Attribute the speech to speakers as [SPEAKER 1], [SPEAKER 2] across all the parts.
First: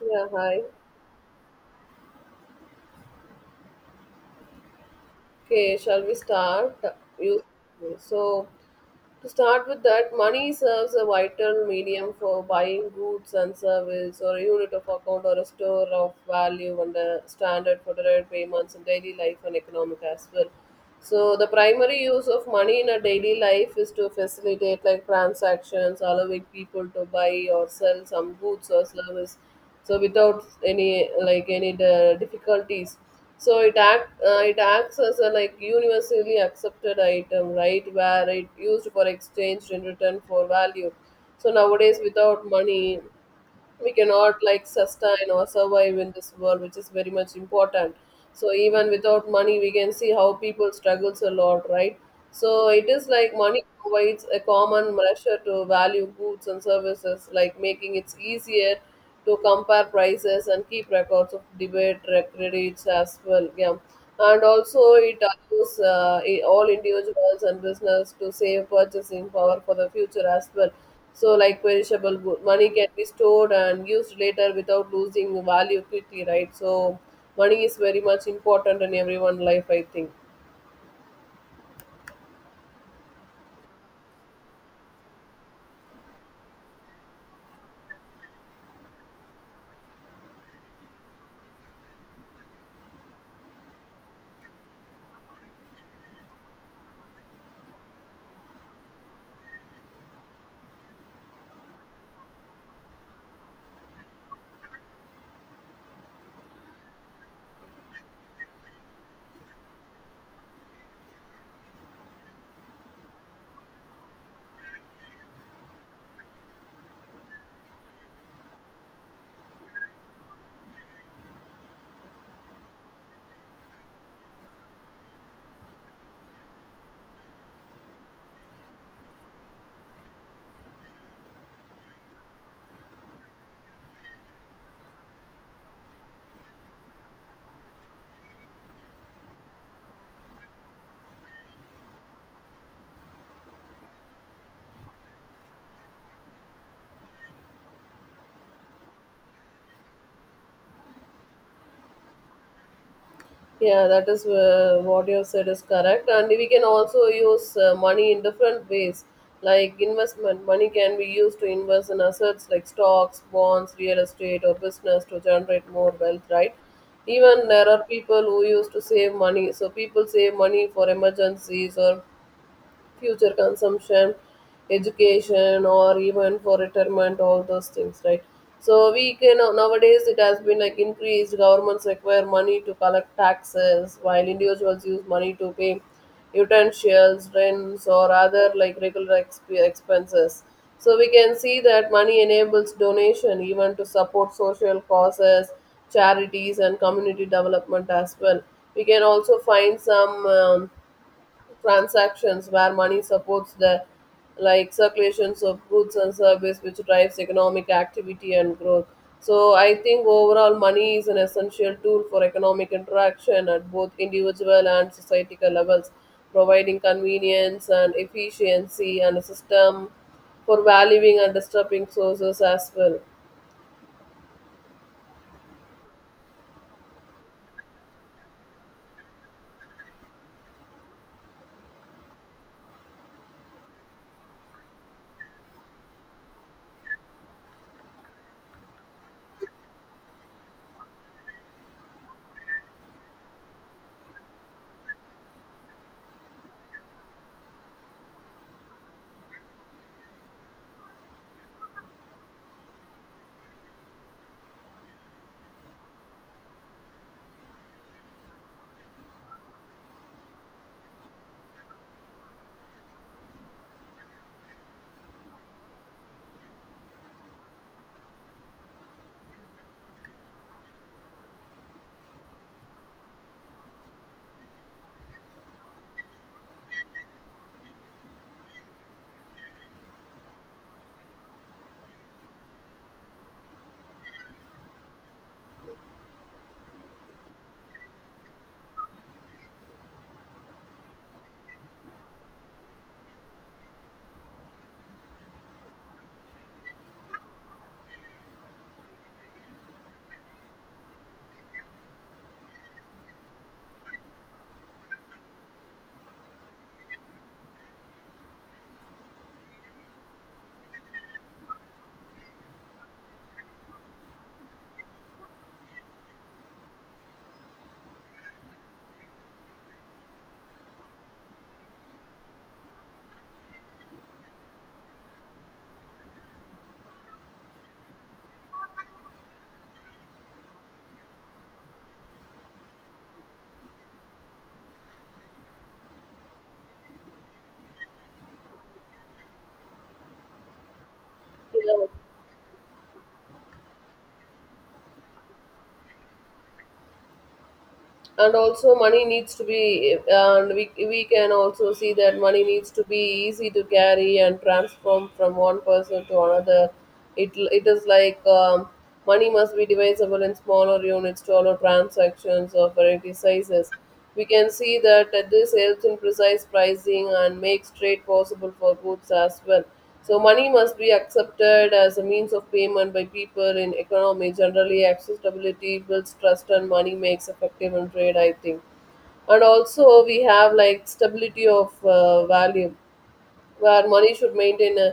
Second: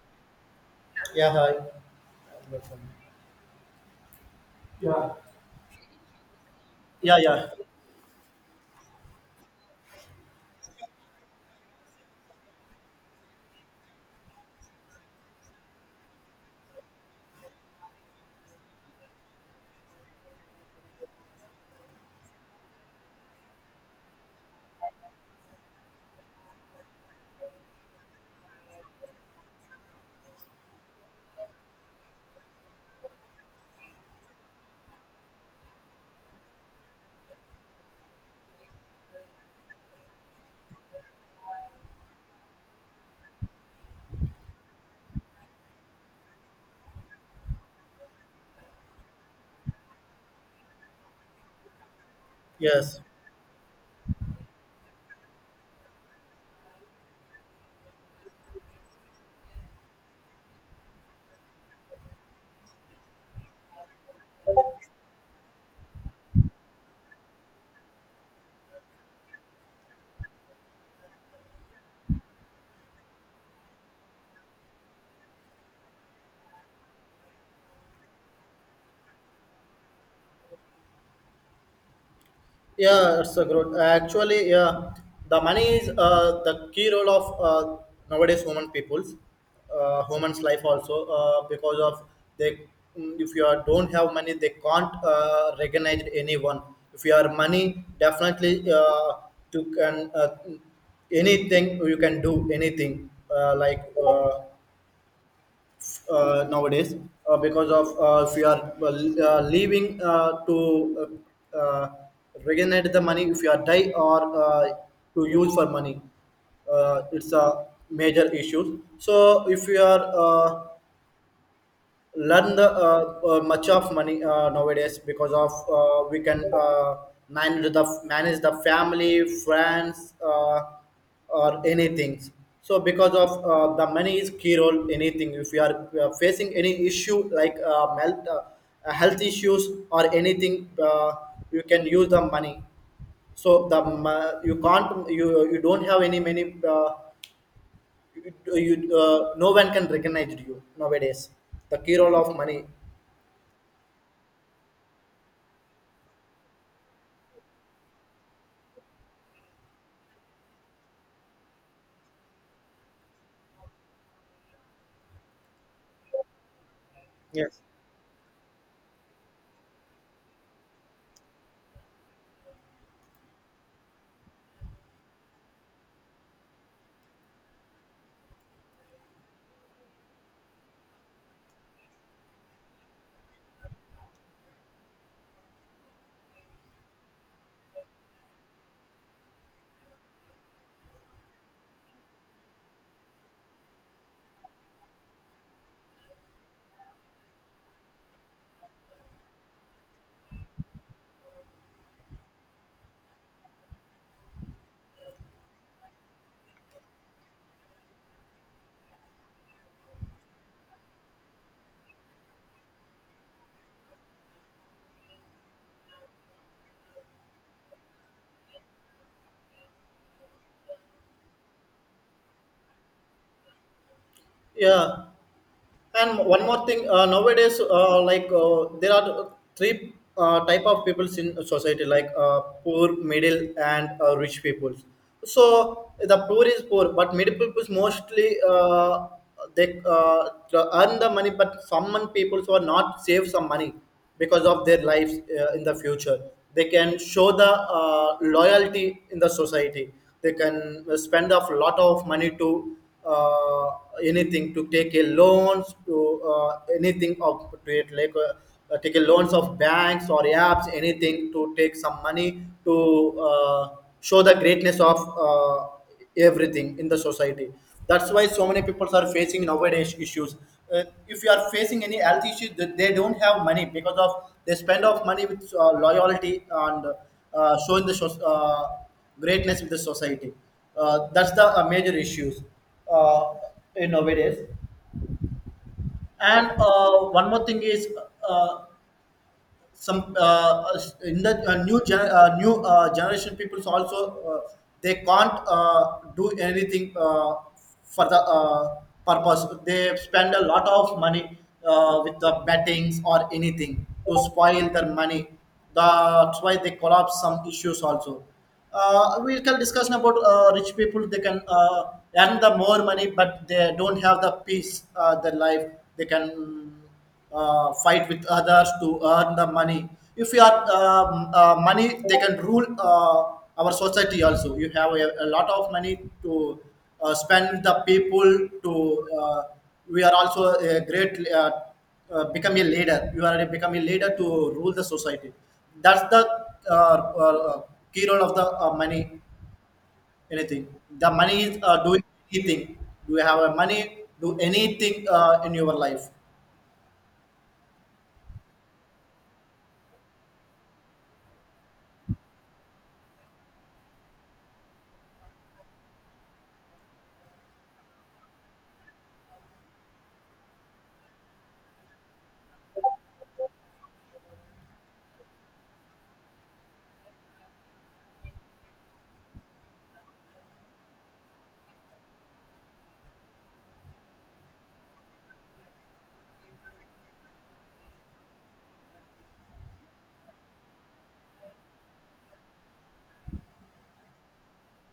[SPEAKER 1] Yeah, hi.
[SPEAKER 2] Yeah, hi.
[SPEAKER 1] Okay, shall we start?
[SPEAKER 2] Yeah,
[SPEAKER 1] You
[SPEAKER 2] yeah,
[SPEAKER 1] so To start with that, money serves a vital medium for buying goods and service, or a unit of account, or a store of value, and a standard for direct payments in daily life and economic as well. So the primary use of money in a daily life is to facilitate like transactions, allowing people to buy or sell some goods or service. So without any like any di- difficulties. So it acts as a like universally accepted item, right, where it used for exchange in return for value. So nowadays, without money, we cannot like sustain or survive in this world, which is very much important. So even without money, we can see how people struggles a lot, right. So it
[SPEAKER 2] yes.
[SPEAKER 1] is like money provides a common measure to value goods and services, like making it easier to compare prices and keep records of debate credits as well, yeah. And also it allows all individuals and business to save purchasing power for the future as well. So, like perishable good, money can be stored and used later without losing value quickly, right? So money is very much important in everyone's life, I think.
[SPEAKER 2] Yeah, it's a good. Actually, yeah, the money is the key role of nowadays human peoples, humans' life also because of they. If you are, don't have money, they can't recognize anyone. If you are money, definitely to can anything, you can do anything like. Nowadays because of if you are leaving to uh, uh, regenerate the money if you are die or to use for money, it's a major issue. So if you are learn the much of money nowadays, because of we can manage the family friends or anything. So because of the money is key role anything. If you are facing any issue like health issues or anything, you can use the money. So the you can't, you don't have any many, you, you no one can recognize you nowadays. The key role of money.
[SPEAKER 1] Yeah, that is what you have said is correct. And we can also use money in different ways, like investment. Money can be used to invest in assets like stocks, bonds, real estate, or business to generate more wealth, right? Even there are people who used to save money. So people save money for emergencies or future consumption, education, or even for retirement, all those things, right. So we can nowadays it has been like increased. Governments require money to collect taxes, while individuals use money to pay utensils, rents, or other like regular expenses. So we can see that money enables donation even to support social causes, charities, and community development as well. We can also find some transactions where money supports the like circulations of goods and service, which drives economic activity and growth. So I think overall money is an essential tool for economic interaction at both individual and societal levels, providing convenience and efficiency and a system for valuing and disrupting sources as well.
[SPEAKER 2] Yeah, and one more thing. Nowadays, like there are three type of peoples in society, like poor, middle, and rich peoples. So the poor is poor, but middle peoples mostly they earn the money, but some people who are not save some money because of their lives in the future. They can show the loyalty in the society. They can spend a lot of money to uh, anything, to take a loans, to anything of to it, like take a loans of banks or apps, anything to take some money to show the greatness of everything in the society. That's why so many people are facing nowadays issues. If you are facing any health issue, they don't have money because of they spend of money with loyalty and showing the greatness with the society. That's the major issues uh, in nowadays. And one more thing is, uh, some in the new generation peoples also uh, they can't do anything for the purpose, they spend a lot of money with the bettings or anything to spoil their money. That's why they collapse some issues also. We can discuss about rich people. They can earn the more money, but they don't have the peace their life. They can fight with others to earn the money. If you are money, they can rule our society also. You have a lot of money to spend the people. To uh, we are also a great become a leader. You are becoming a leader to rule the society. That's the uh, uh, key role of the money. Anything, the money is
[SPEAKER 1] Yeah.
[SPEAKER 2] doing anything. Do you have a money, do anything in your life.
[SPEAKER 1] And also money needs to be, and we can also see that money needs to be easy to carry and transform from one person to another. It is like, money must be divisible in smaller units to allow transactions of variety sizes. We can see that this helps in precise pricing and makes trade possible for goods as well. So money must be accepted as a means of payment by people in economy. Generally, accessibility builds trust and money makes effective and trade, I think. And also we have like stability of value, where money should maintain a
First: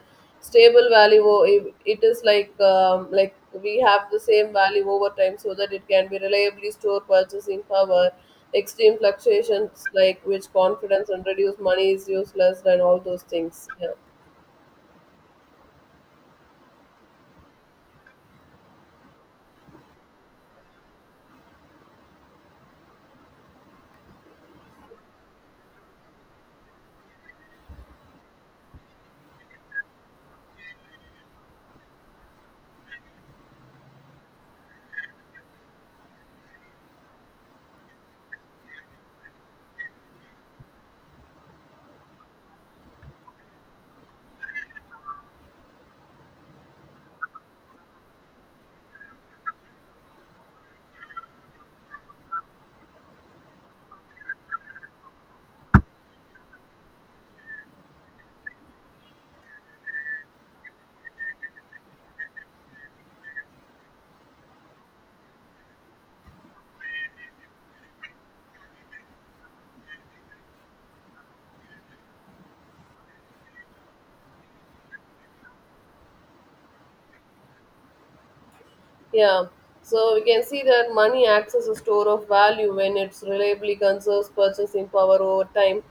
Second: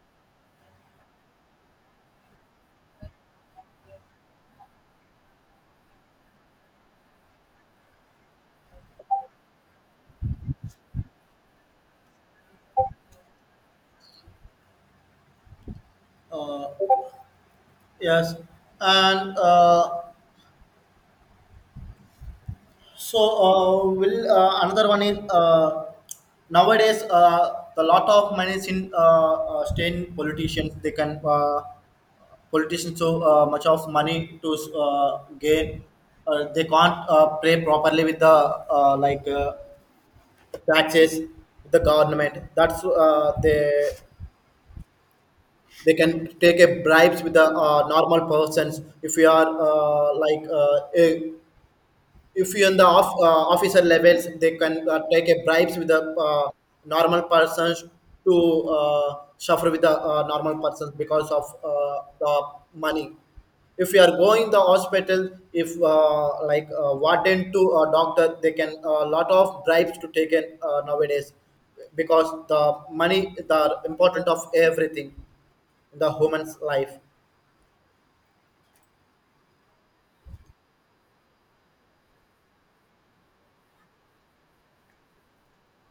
[SPEAKER 1] stable value. It is like we have the same value over time so that it can be reliably stored purchasing power. Extreme fluctuations like which confidence and reduce money is useless and all those things. Yeah.
[SPEAKER 2] Yes, and so will another one is, nowadays the lot of money is in staying politicians. They can politicians so much of money to gain. They can't pay properly with the like taxes, with the government. That's they can take a bribes with the normal persons. If you are like a, if you in the officer levels, they can take a bribes with the normal persons to suffer with the normal persons because of the money. If you are going the hospital, if like warden to a doctor, they can a lot of bribes to take in nowadays, because the money is the important of everything in the human's life.
[SPEAKER 1] Yeah. So we can see that money acts as a store of value when it reliably conserves purchasing power over time.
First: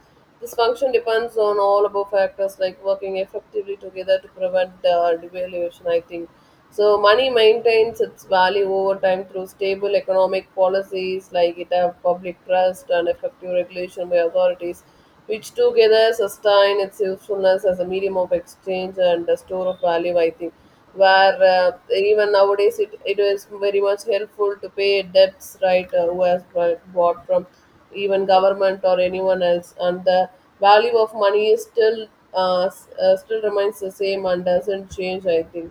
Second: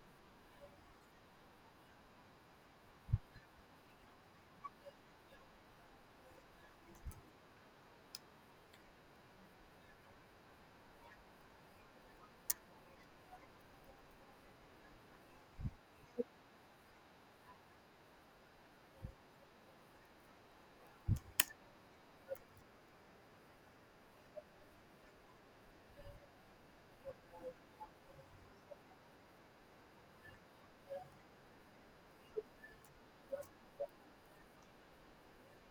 [SPEAKER 1] This function depends on all above factors like working effectively together to prevent devaluation, I think. So money maintains its value over time through stable economic policies, like it have public trust and effective regulation by authorities, which together sustain its usefulness as a medium of exchange and a store of value, I think, where even nowadays, it is very much helpful to pay debts, right, who has bought from even government or anyone else, and the value of money is still still remains the same and doesn't change, I think.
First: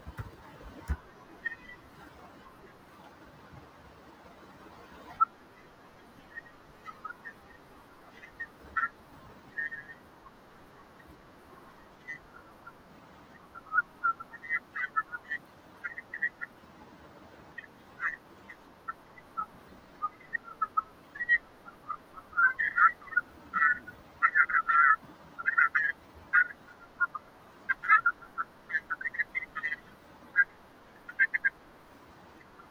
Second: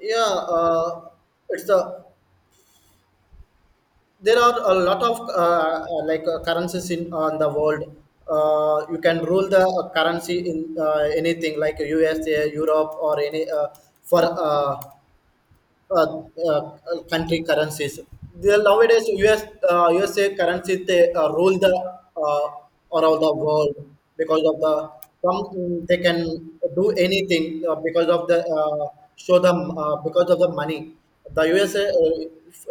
[SPEAKER 2] Yeah, it's the, there are a lot of like currencies in on the world. You can rule the currency in anything like USA, Europe, or any for uh, uh, country currencies. They, nowadays, US USA currencies, they rule the uh, around the world because of the some, they can do anything because of the show them because of the money. The USA, uh,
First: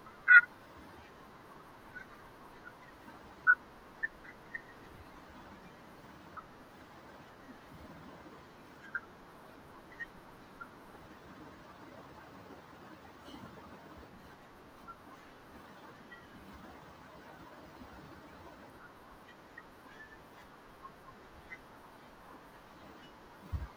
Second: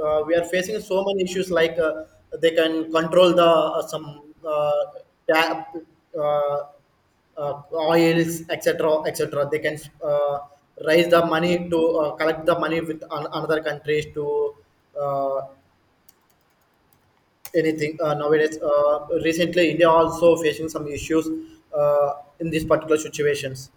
[SPEAKER 2] uh, we are facing so many issues like they can control the some ta- uh, oils, etc etc. They can uh, raise the money to collect the money with another countries to uh, anything nowadays. Recently India also facing some issues uh, in these particular situations.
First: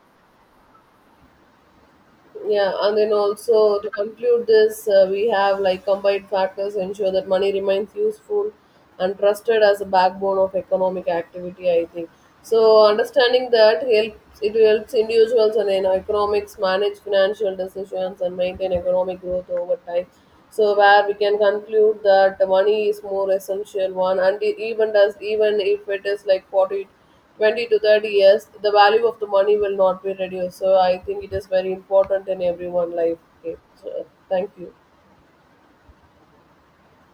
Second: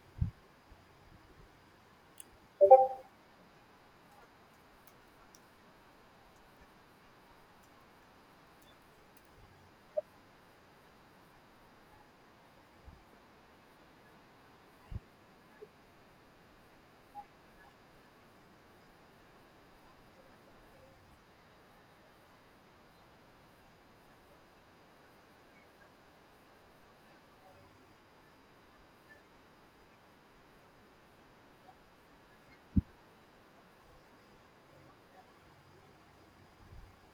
[SPEAKER 1] Yeah, and then also to conclude this, we have like combined factors ensure that money remains useful and trusted as a backbone of economic activity, I think. So understanding that helps, it helps individuals and in economics manage financial decisions and maintain economic growth over time. So where we can conclude that the money is more essential one, and even if it is like forty 20 to 30 years, the value of the money will not be reduced. So I think it is very important in everyone life. Okay, so thank you.